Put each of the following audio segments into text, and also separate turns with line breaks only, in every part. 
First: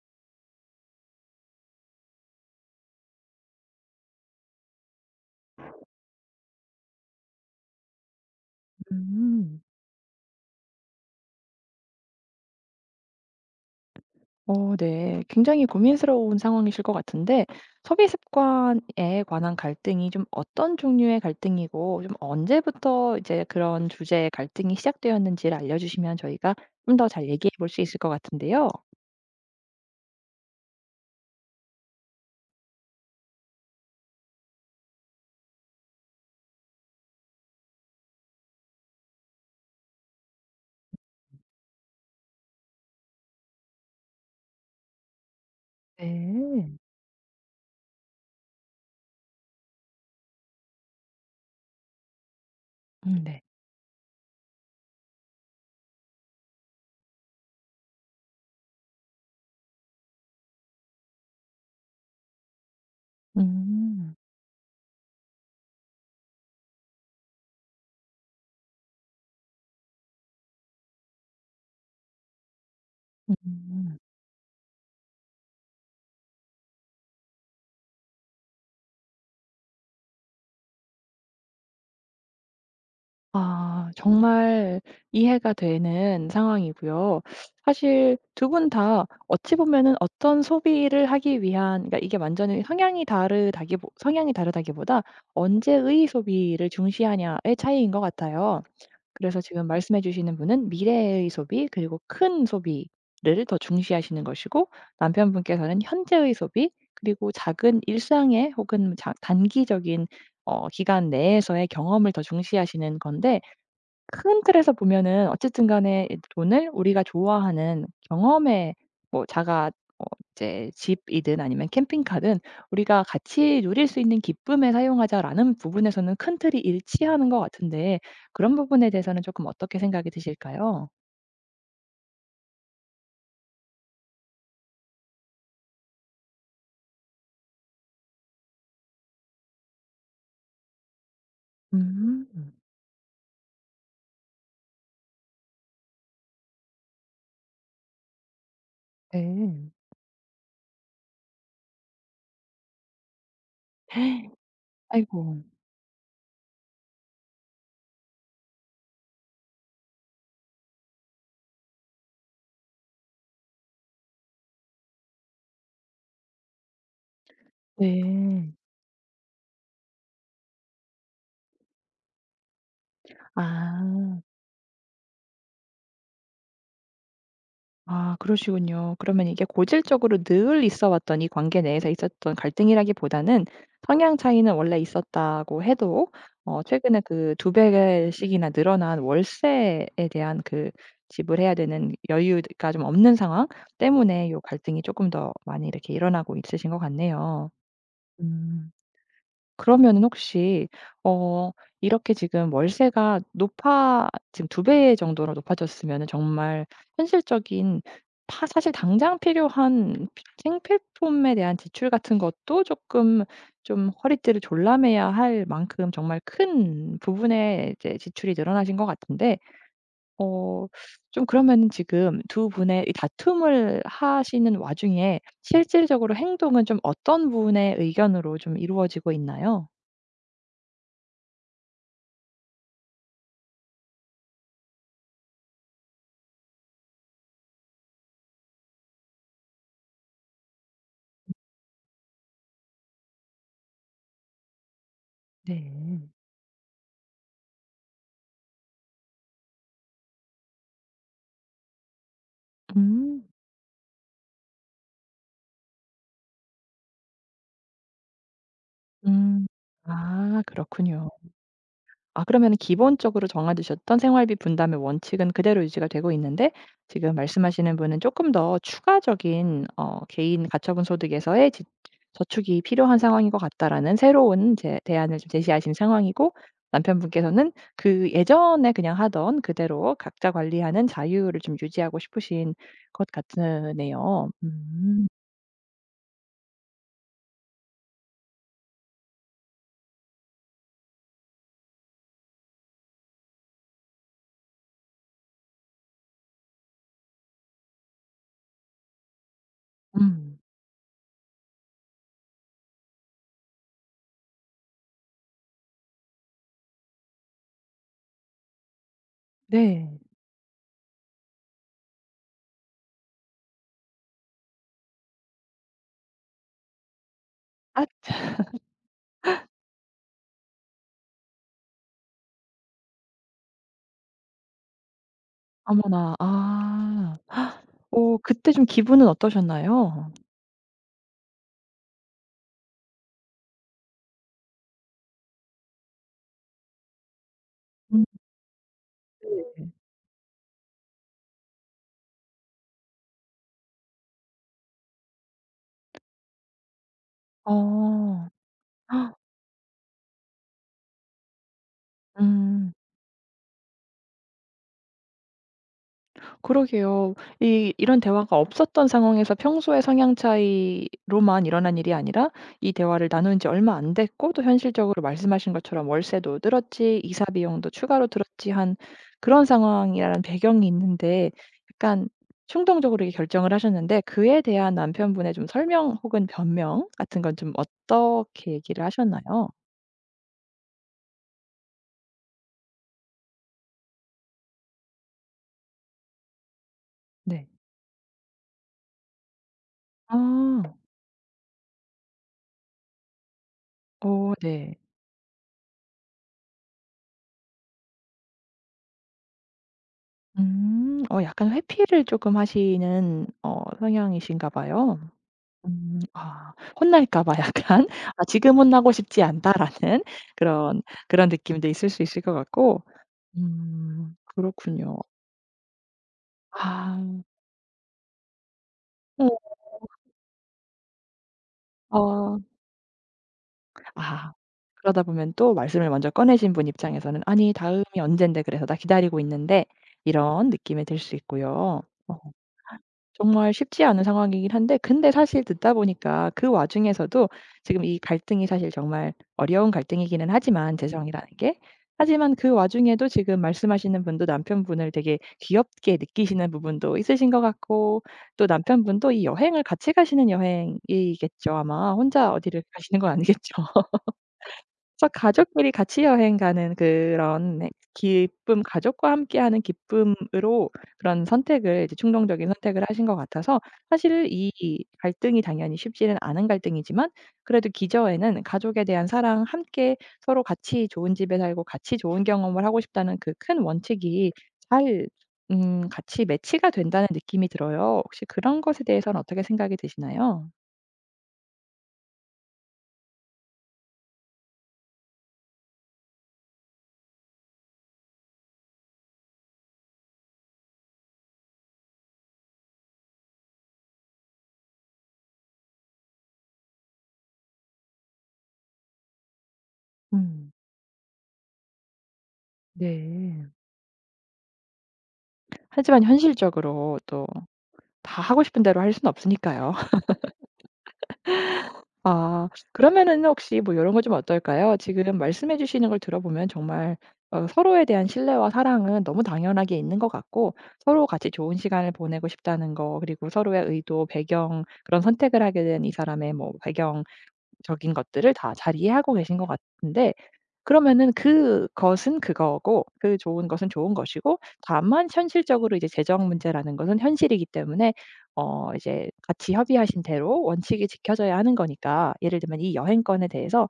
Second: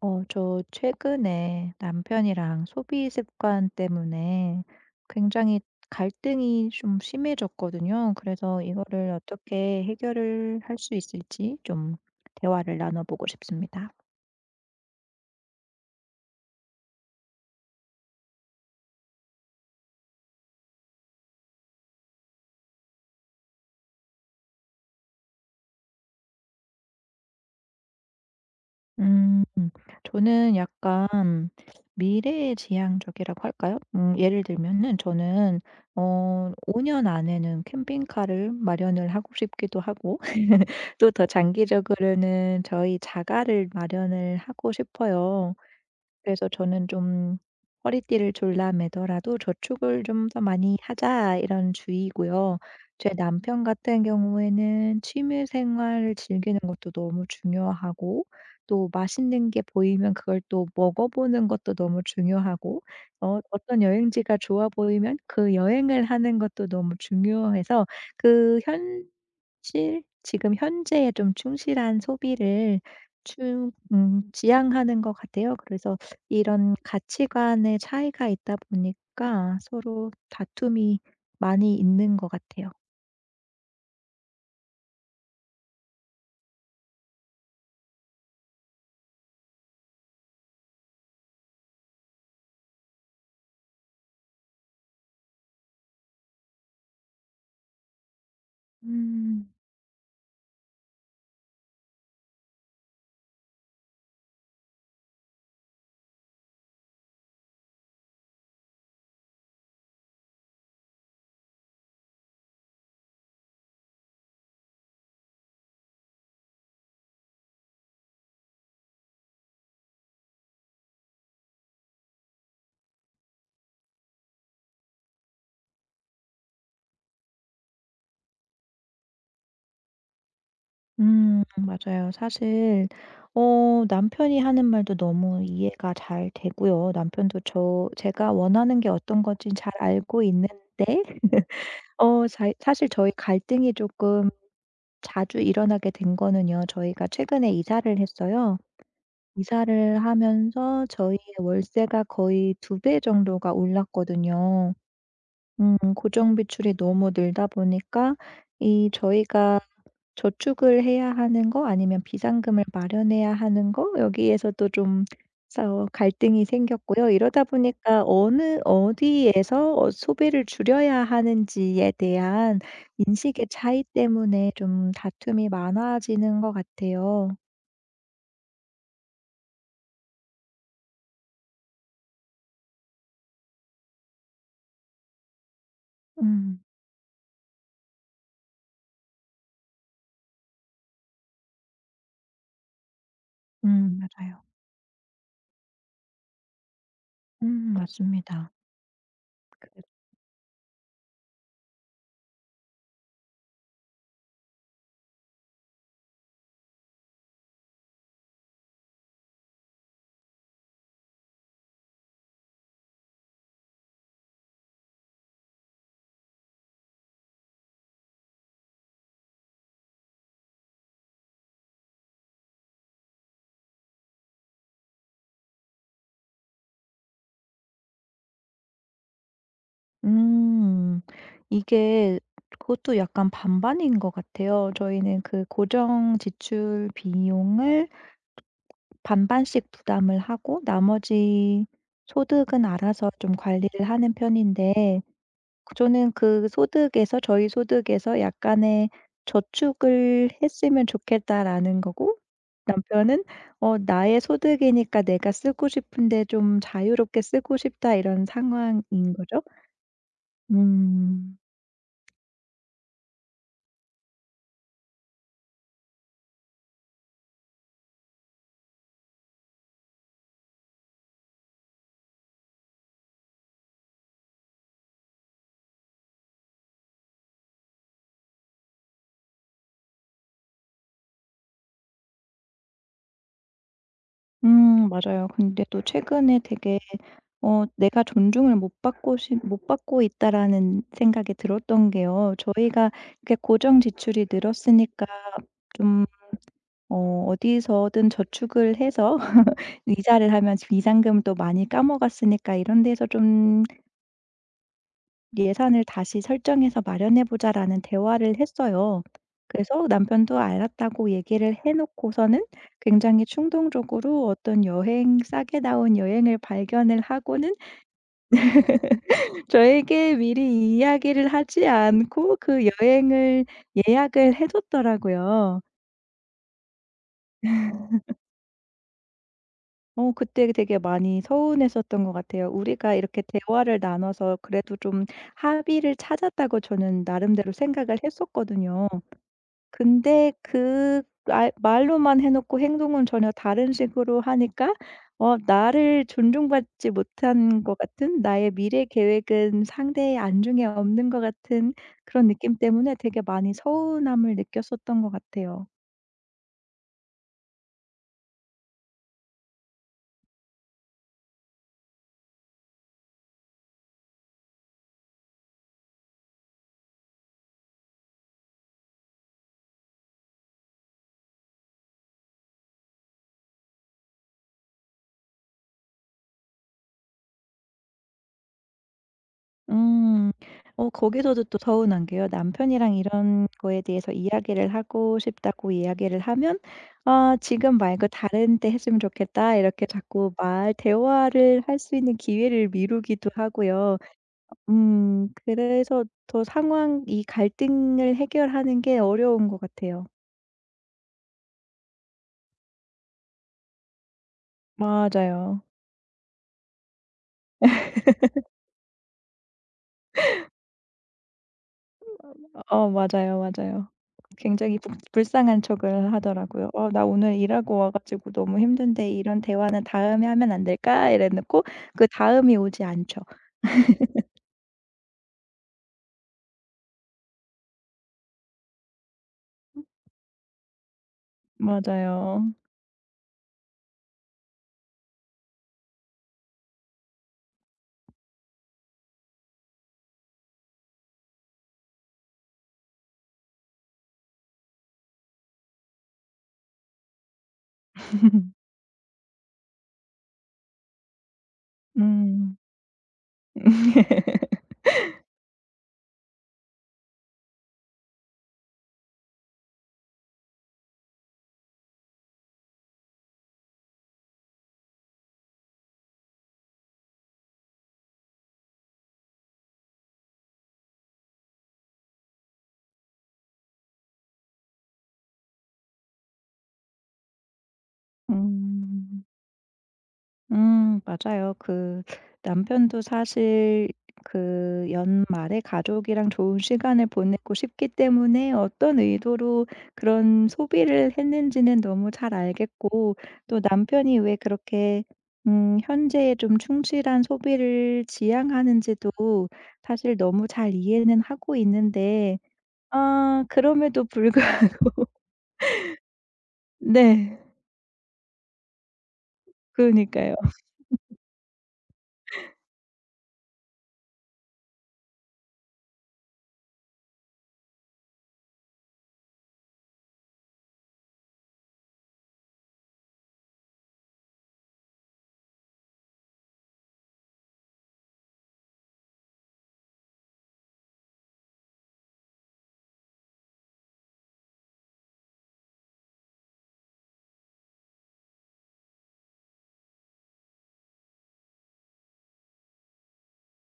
저 최근에 남편이랑 소비 습관 때문에 굉장히 갈등이 좀 심해졌거든요. 그래서 이거를
음.
어떻게 해결을 할 수 있을지 좀 대화를 나눠보고 싶습니다.
네. 굉장히 고민스러운 상황이실 것 같은데, 소비 습관에 관한 갈등이 좀 어떤 종류의 갈등이고, 좀 언제부터 이제 그런 주제의 갈등이 시작되었는지를 알려주시면 저희가 좀 더 잘 얘기해 볼 수 있을 것 같은데요.
음. 저는 약간 미래 지향적이라고 할까요? 예를 들면은 저는 어 5년 안에는 캠핑카를 마련을 하고 싶기도 하고 또 더 장기적으로는 저희 자가를 마련을 하고 싶어요. 그래서
네.
저는 좀 허리띠를 졸라매더라도 '저축을 좀 더 많이 하자.' 이런 주의고요. 제
네.
남편 같은 경우에는 취미 생활을 즐기는 것도 너무 중요하고, 또 맛있는 게 보이면 그걸 또 먹어보는 것도 너무 중요하고, 어떤
음.
여행지가 좋아 보이면 그 여행을 하는 것도 너무 중요해서 그 현실, 지금 현재에 좀 충실한 소비를 추
음.
지향하는 것 같아요. 그래서 이런 가치관의 차이가 있다 보니까 서로 다툼이 많이 있는 것 같아요.
아, 정말 이해가 되는 상황이고요. 사실 두 분 다 어찌 보면은 어떤 소비를 하기 위한, 그러니까 이게 완전히 성향이 다르다기보다 "언제의 소비를 중시하냐."의 차이인 것 같아요. 그래서
음
지금 말씀해 주시는 분은 미래의 소비, 그리고 큰 소비를 더 중시하시는 것이고, 남편분께서는 현재의 소비, 그리고 작은 일상의 혹은 자 단기적인 기간 내에서의 경험을 더 중시하시는 건데, 큰 틀에서 보면은 어쨌든 간에 이 돈을 우리가 좋아하는 경험에, 뭐 자가, 어 이제 집이든 아니면 캠핑카든 '우리가 같이 누릴 수 있는 기쁨에 사용하자.'라는 부분에서는 큰 틀이 일치하는 것 같은데, 그런 부분에 대해서는 조금 어떻게 생각이 드실까요?
맞아요. 사실 남편이 하는 말도 너무 이해가 잘 되고요. 남편도 제가 원하는 게 어떤 건지 잘 알고 있는데.
음.
어 사실 저희 갈등이 조금 자주 일어나게 된 거는요, 저희가 최근에 이사를 했어요.
네.
이사를 하면서 저희의 월세가 거의 두 배 정도가 올랐거든요.
아이고.
고정 비출이 너무 늘다 보니까 이 저희가 저축을 해야 하는 거, 아니면 비상금을 마련해야 하는 거, 여기에서도 좀 싸워 갈등이 생겼고요. 이러다 보니까
네.
어느, 어디에서 소비를 줄여야 하는지에 대한 인식의 차이
아.
때문에 좀 다툼이 많아지는 것 같아요.
아, 그러시군요. 그러면 이게 고질적으로 늘 있어 왔던 이 관계 내에서 있었던 갈등이라기보다는, 성향 차이는 원래 있었다고 해도
음
최근에 그 두 배씩이나 늘어난 월세에 대한, 그 지불해야 되는 여유가 좀 없는 상황 때문에 요
맞아요.
갈등이 조금 더 많이 이렇게 일어나고 있으신 것 같네요.
맞습니다.
음.
그-
그러면은 혹시, 어 이렇게 지금 월세가 높아 지금 두 배 정도로 높아졌으면은 정말 현실적인, 파 사실 당장 필요한 피 생필품에 대한 지출 같은 것도 조금, 좀 허리띠를 졸라매야 할 만큼 정말 큰 부분의 이제 지출이 늘어나신 것 같은데, 어 좀 그러면은 지금 두 분의 이 다툼을 하시는 와중에 실질적으로 행동은 좀 어떤 분의 의견으로 좀 이루어지고 있나요?
음. 이게, 그것도 약간 반반인 것 같아요. 저희는 그 고정 지출 비용을 반반씩 부담을 하고, 나머지 소득은 알아서 좀 관리를 하는 편인데,
네.
저는 그 소득에서 저희 소득에서 약간의 '저축을 했으면 좋겠다.'라는 거고,
음.
남편은 '나의 소득이니까 내가 쓰고 싶은데 좀 자유롭게 쓰고 싶다.' 이런 상황인 거죠.
음. 아, 그렇군요.
음.
아, 그러면은 기본적으로 정해두셨던 생활비 분담의 원칙은 그대로 유지가 되고 있는데, 지금 말씀하시는 분은 조금 더 추가적인, '개인 가처분 소득에서의 지 저축이 필요한 상황인 것 같다.'라는 새로운 제 대안을 좀 제시하신 상황이고, 남편분께서는 그 예전에 그냥 하던 그대로 각자 관리하는 자유를 좀 유지하고 싶으신 것 같으네요. 음.
맞아요. 근데 또 최근에 되게 '내가 존중을 못 받고 있다.'라는 생각이 들었던 게요. 저희가 이렇게 고정 지출이 늘었으니까 좀, 어디서든 저축을 해서, 이자를
음.
하면, 지금 이자금도 많이 까먹었으니까 이런 데서 좀 예산을 다시 설정해서 마련해 보자라는 대화를 했어요. 그래서
네.
남편도 알았다고 얘기를 해 놓고서는, 굉장히 충동적으로 어떤 여행, 싸게 나온 여행을 발견을 하고는 저에게 미리 이야기를 하지 않고 그 여행을 예약을 해 줬더라고요.
어머나. 아. 그때 좀 기분은 어떠셨나요?
그때 되게 많이 서운했었던 것 같아요. 우리가 이렇게 대화를 나눠서 그래도 좀 합의를 찾았다고 저는 나름대로 생각을
음
했었거든요.
네.
근데 그 말 말로만 해 놓고 행동은 전혀 다른 식으로 하니까, 나를 존중받지 못한 것 같은,
어.
나의 미래 계획은 상대의 안중에 없는 것 같은 그런 느낌
음.
때문에 되게 많이 서운함을 느꼈었던 것 같아요.
그러게요. 이 이런 대화가 없었던 상황에서 평소의 성향 차이로만 일어난 일이 아니라, 이 대화를 나눈 지 얼마 안 됐고 또 현실적으로 말씀하신 것처럼 월세도 늘었지, 이사 비용도 추가로 들었지 한 그런 상황이라는 배경이 있는데, 약간 충동적으로 이렇게 결정을 하셨는데, 그에 대한 남편분의 좀 설명 혹은 변명 같은 건 좀 어떻게 얘기를 하셨나요?
음. 거기서도 또 서운한 게요, 남편이랑 이런 거에 대해서 이야기를 하고 싶다고 이야기를 하면 "아,
네.
지금 말고 다른 때 했으면 좋겠다." 이렇게 자꾸
아.
말 대화를 할 수 있는 기회를 미루기도 하고요.
오 네.
그래서 더, 상황 이 갈등을 해결하는 게 어려운 것 같아요.
음. 약간 회피를 조금 하시는 성향이신가 봐요.
맞아요.
음. 아, 혼날까 봐 약간 '아, 지금 혼나고 싶지 않다.'라는 그런, 그런 느낌도 있을 수 있을 것 같고.
맞아요, 맞아요.
음.
굉장히 불
그렇군요.
불쌍한 척을 하더라고요. "어, 나
아.
오늘 일하고 와 가지고 너무 힘든데 이런
어.
대화는 다음에 하면 안 될까?" 이래 놓고 그
어.
다음이 오지 않죠.
아. 그러다 보면 또 말씀을 먼저 꺼내신 분 입장에서는 '아니, 다음이 언젠데, 그래서 나 기다리고 있는데.' 이런 느낌이 들 수 있고요. 어.
맞아요.
정말 쉽지 않은 상황이긴 한데, 근데 사실 듣다 보니까 그 와중에서도 지금 이 갈등이 사실 정말 어려운 갈등이기는 하지만, 재정이라는 게. 하지만 그 와중에도 지금 말씀하시는 분도 남편분을 되게 귀엽게 느끼시는 부분도 있으신 것 같고, 또 남편분도 이 여행을 같이 가시는 여행이겠죠, 아마. 혼자
음.
어디를 가시는 건 아니겠죠? 그래서 가족끼리 같이 여행 가는 그런, 네, 기쁨, 가족과 함께하는 기쁨으로 그런 선택을, 이제 충동적인 선택을 하신 것 같아서, 사실 이 갈등이 당연히 쉽지는 않은 갈등이지만, 그래도 기저에는 가족에 대한 사랑, 함께 서로 같이 좋은 집에 살고 같이 좋은 경험을 하고 싶다는 그 큰 원칙이 잘, 같이 매치가 된다는 느낌이 들어요. 혹시 그런 것에 대해서는
음.
어떻게 생각이 드시나요?
맞아요. 그, 남편도 사실 그 연말에 가족이랑 좋은 시간을 보내고 싶기 때문에 어떤 의도로 그런 소비를 했는지는 너무 잘 알겠고, 또 남편이 왜 그렇게 현재에 좀 충실한 소비를 지향하는지도 사실 너무
음.
잘 이해는 하고 있는데. 아,
네.
그럼에도 불구하고.
하지만 현실적으로 또
네.
다 하고 싶은 대로 할 수는 없으니까요.
그러니까요.
아, 그러면은 혹시 뭐 이런 거 좀 어떨까요? 지금 말씀해 주시는 걸 들어보면 정말, 서로에 대한 신뢰와 사랑은 너무 당연하게 있는 것 같고, 서로 같이 좋은 시간을 보내고 싶다는 거, 그리고 서로의 의도, 배경, 그런 선택을 하게 된 이 사람의 뭐 배경적인 것들을 다 잘 이해하고 계신 것 같은데, 그러면은 그것은 그거고 그 좋은 것은 좋은 것이고, 다만 현실적으로 이제 재정 문제라는 것은 현실이기 때문에, 이제 같이 협의하신 대로 원칙이 지켜져야 하는 거니까, 예를 들면 이 여행권에 대해서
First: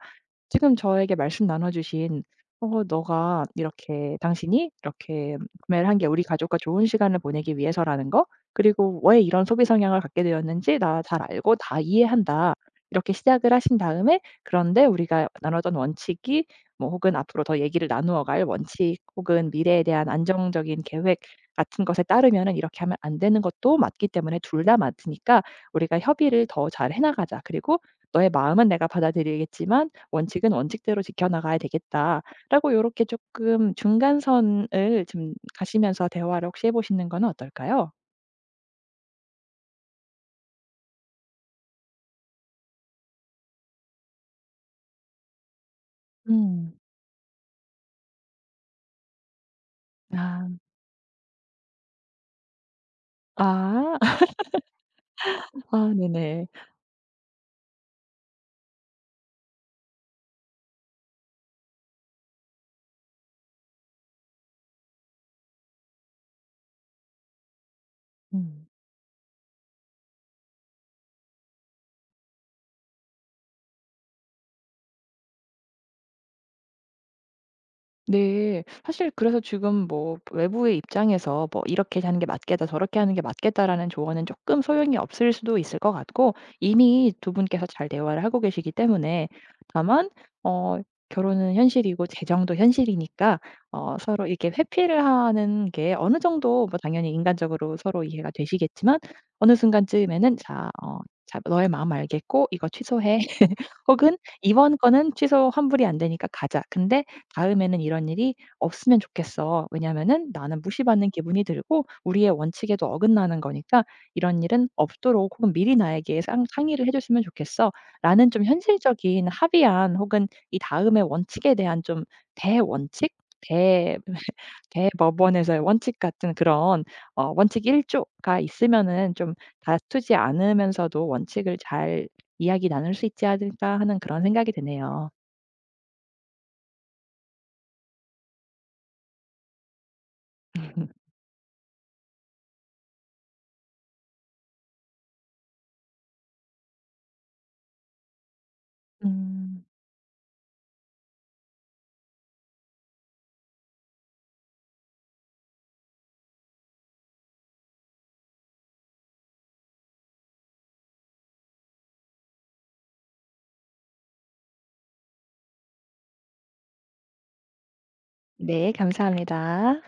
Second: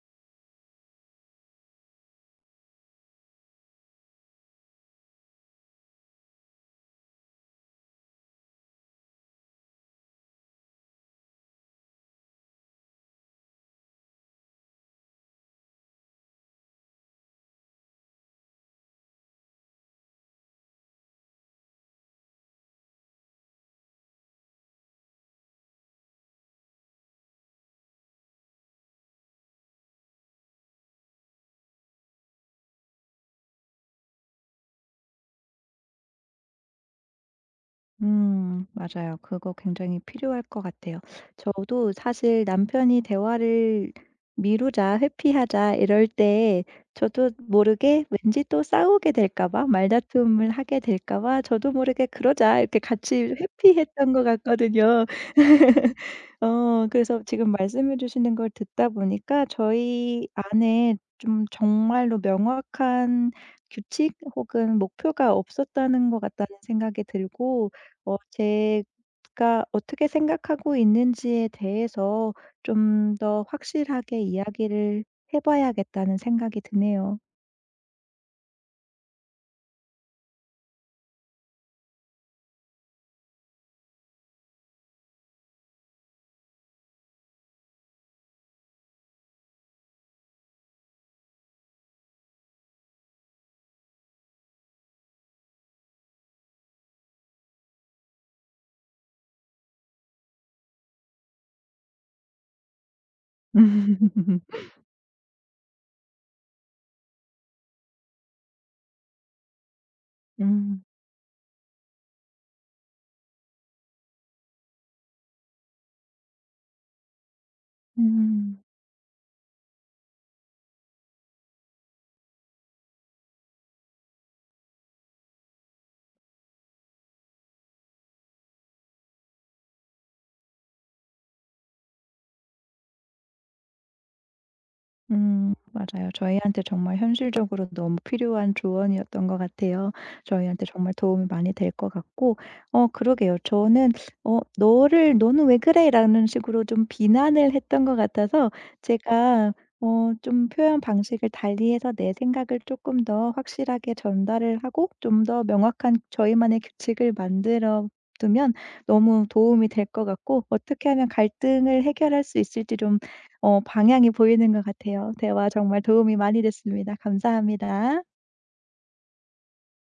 지금 저에게 말씀 나눠 주신, 너가 이렇게 당신이 이렇게 구매를 한 게 우리 가족과 좋은 시간을 보내기 위해서."라는 거, 그리고 "왜 이런 소비 성향을 갖게 되었는지 나 잘 알고 다 이해한다." 이렇게 시작을 하신 다음에 "그런데 우리가 나눴던 원칙이, 뭐 혹은 앞으로 더 얘기를 나누어 갈 원칙, 혹은 미래에 대한 안정적인 계획 같은 것에 따르면은 이렇게 하면 안 되는 것도 맞기 때문에, 둘 다 맞으니까 우리가 협의를 더 잘 해 나가자. 그리고 너의 마음은 내가 받아들이겠지만 원칙은 원칙대로 지켜 나가야 되겠다.'라고 요렇게 조금 중간선을 좀 가시면서 대화를 혹시 해 보시는 건 어떨까요?
맞아요. 그거 굉장히 필요할 것 같아요. 저도 사실 남편이 대화를 미루자, 회피하자 이럴 때,
음.
저도 모르게 왠지 또 싸우게 될까 봐,
아.
말다툼을 하게 될까 봐 저도 모르게 "그러자." 이렇게 같이
아.
회피했던 것 같거든요.
아, 네네.
그래서 지금 말씀해 주시는 걸 듣다 보니까 저희 안에 좀 정말로 명확한 규칙 혹은 목표가 없었다는 것 같다는 생각이 들고,
음.
제가 어떻게 생각하고 있는지에 대해서 좀 더 확실하게 이야기를 해 봐야겠다는 생각이 드네요.
네. 사실 그래서 지금 뭐 외부의 입장에서 뭐 "이렇게 하는 게 맞겠다. 저렇게 하는 게 맞겠다."라는 조언은 조금 소용이 없을 수도 있을 것 같고, 이미 두 분께서 잘 대화를 하고 계시기 때문에. 다만, 어 결혼은 현실이고 재정도 현실이니까, 서로 이렇게 회피를 하는 게 어느 정도, 뭐 당연히 인간적으로 서로 이해가 되시겠지만, 어느 순간쯤에는 "자, 자, 너의 마음 알겠고 이거 취소해." 혹은 "이번 거는 취소 환불이 안 되니까 가자. 근데 다음에는 이런 일이 없으면 좋겠어. 왜냐하면은 나는
음.
무시받는 기분이 들고 우리의 원칙에도 어긋나는 거니까 이런 일은 없도록, 혹은 미리 나에게 상 상의를 해 줬으면 좋겠어."라는 좀
음.
현실적인 합의안, 혹은 이 다음의 원칙에 대한 좀 대원칙? 대 대법원에서의 원칙 같은 그런, 원칙 1 조가 있으면은 좀 다투지 않으면서도 원칙을 잘 이야기 나눌 수 있지 않을까 하는 그런 생각이 드네요.
맞아요. 저희한테 정말 현실적으로 너무 필요한 조언이었던 것 같아요. 저희한테 정말 도움이 많이 될 것 같고. 그러게요. 저는 "너를 너는 왜 그래?"라는 식으로 좀 비난을 했던 것 같아서, 제가
음.
좀 표현 방식을 달리해서 내 생각을 조금 더 확실하게 전달을 하고 좀 더 명확한 저희만의 규칙을 만들어 두면 너무 도움이 될 것 같고, 어떻게 하면 갈등을 해결할 수 있을지 좀 방향이 보이는 것 같아요. 대화 정말 도움이 많이 됐습니다. 감사합니다.
네, 감사합니다.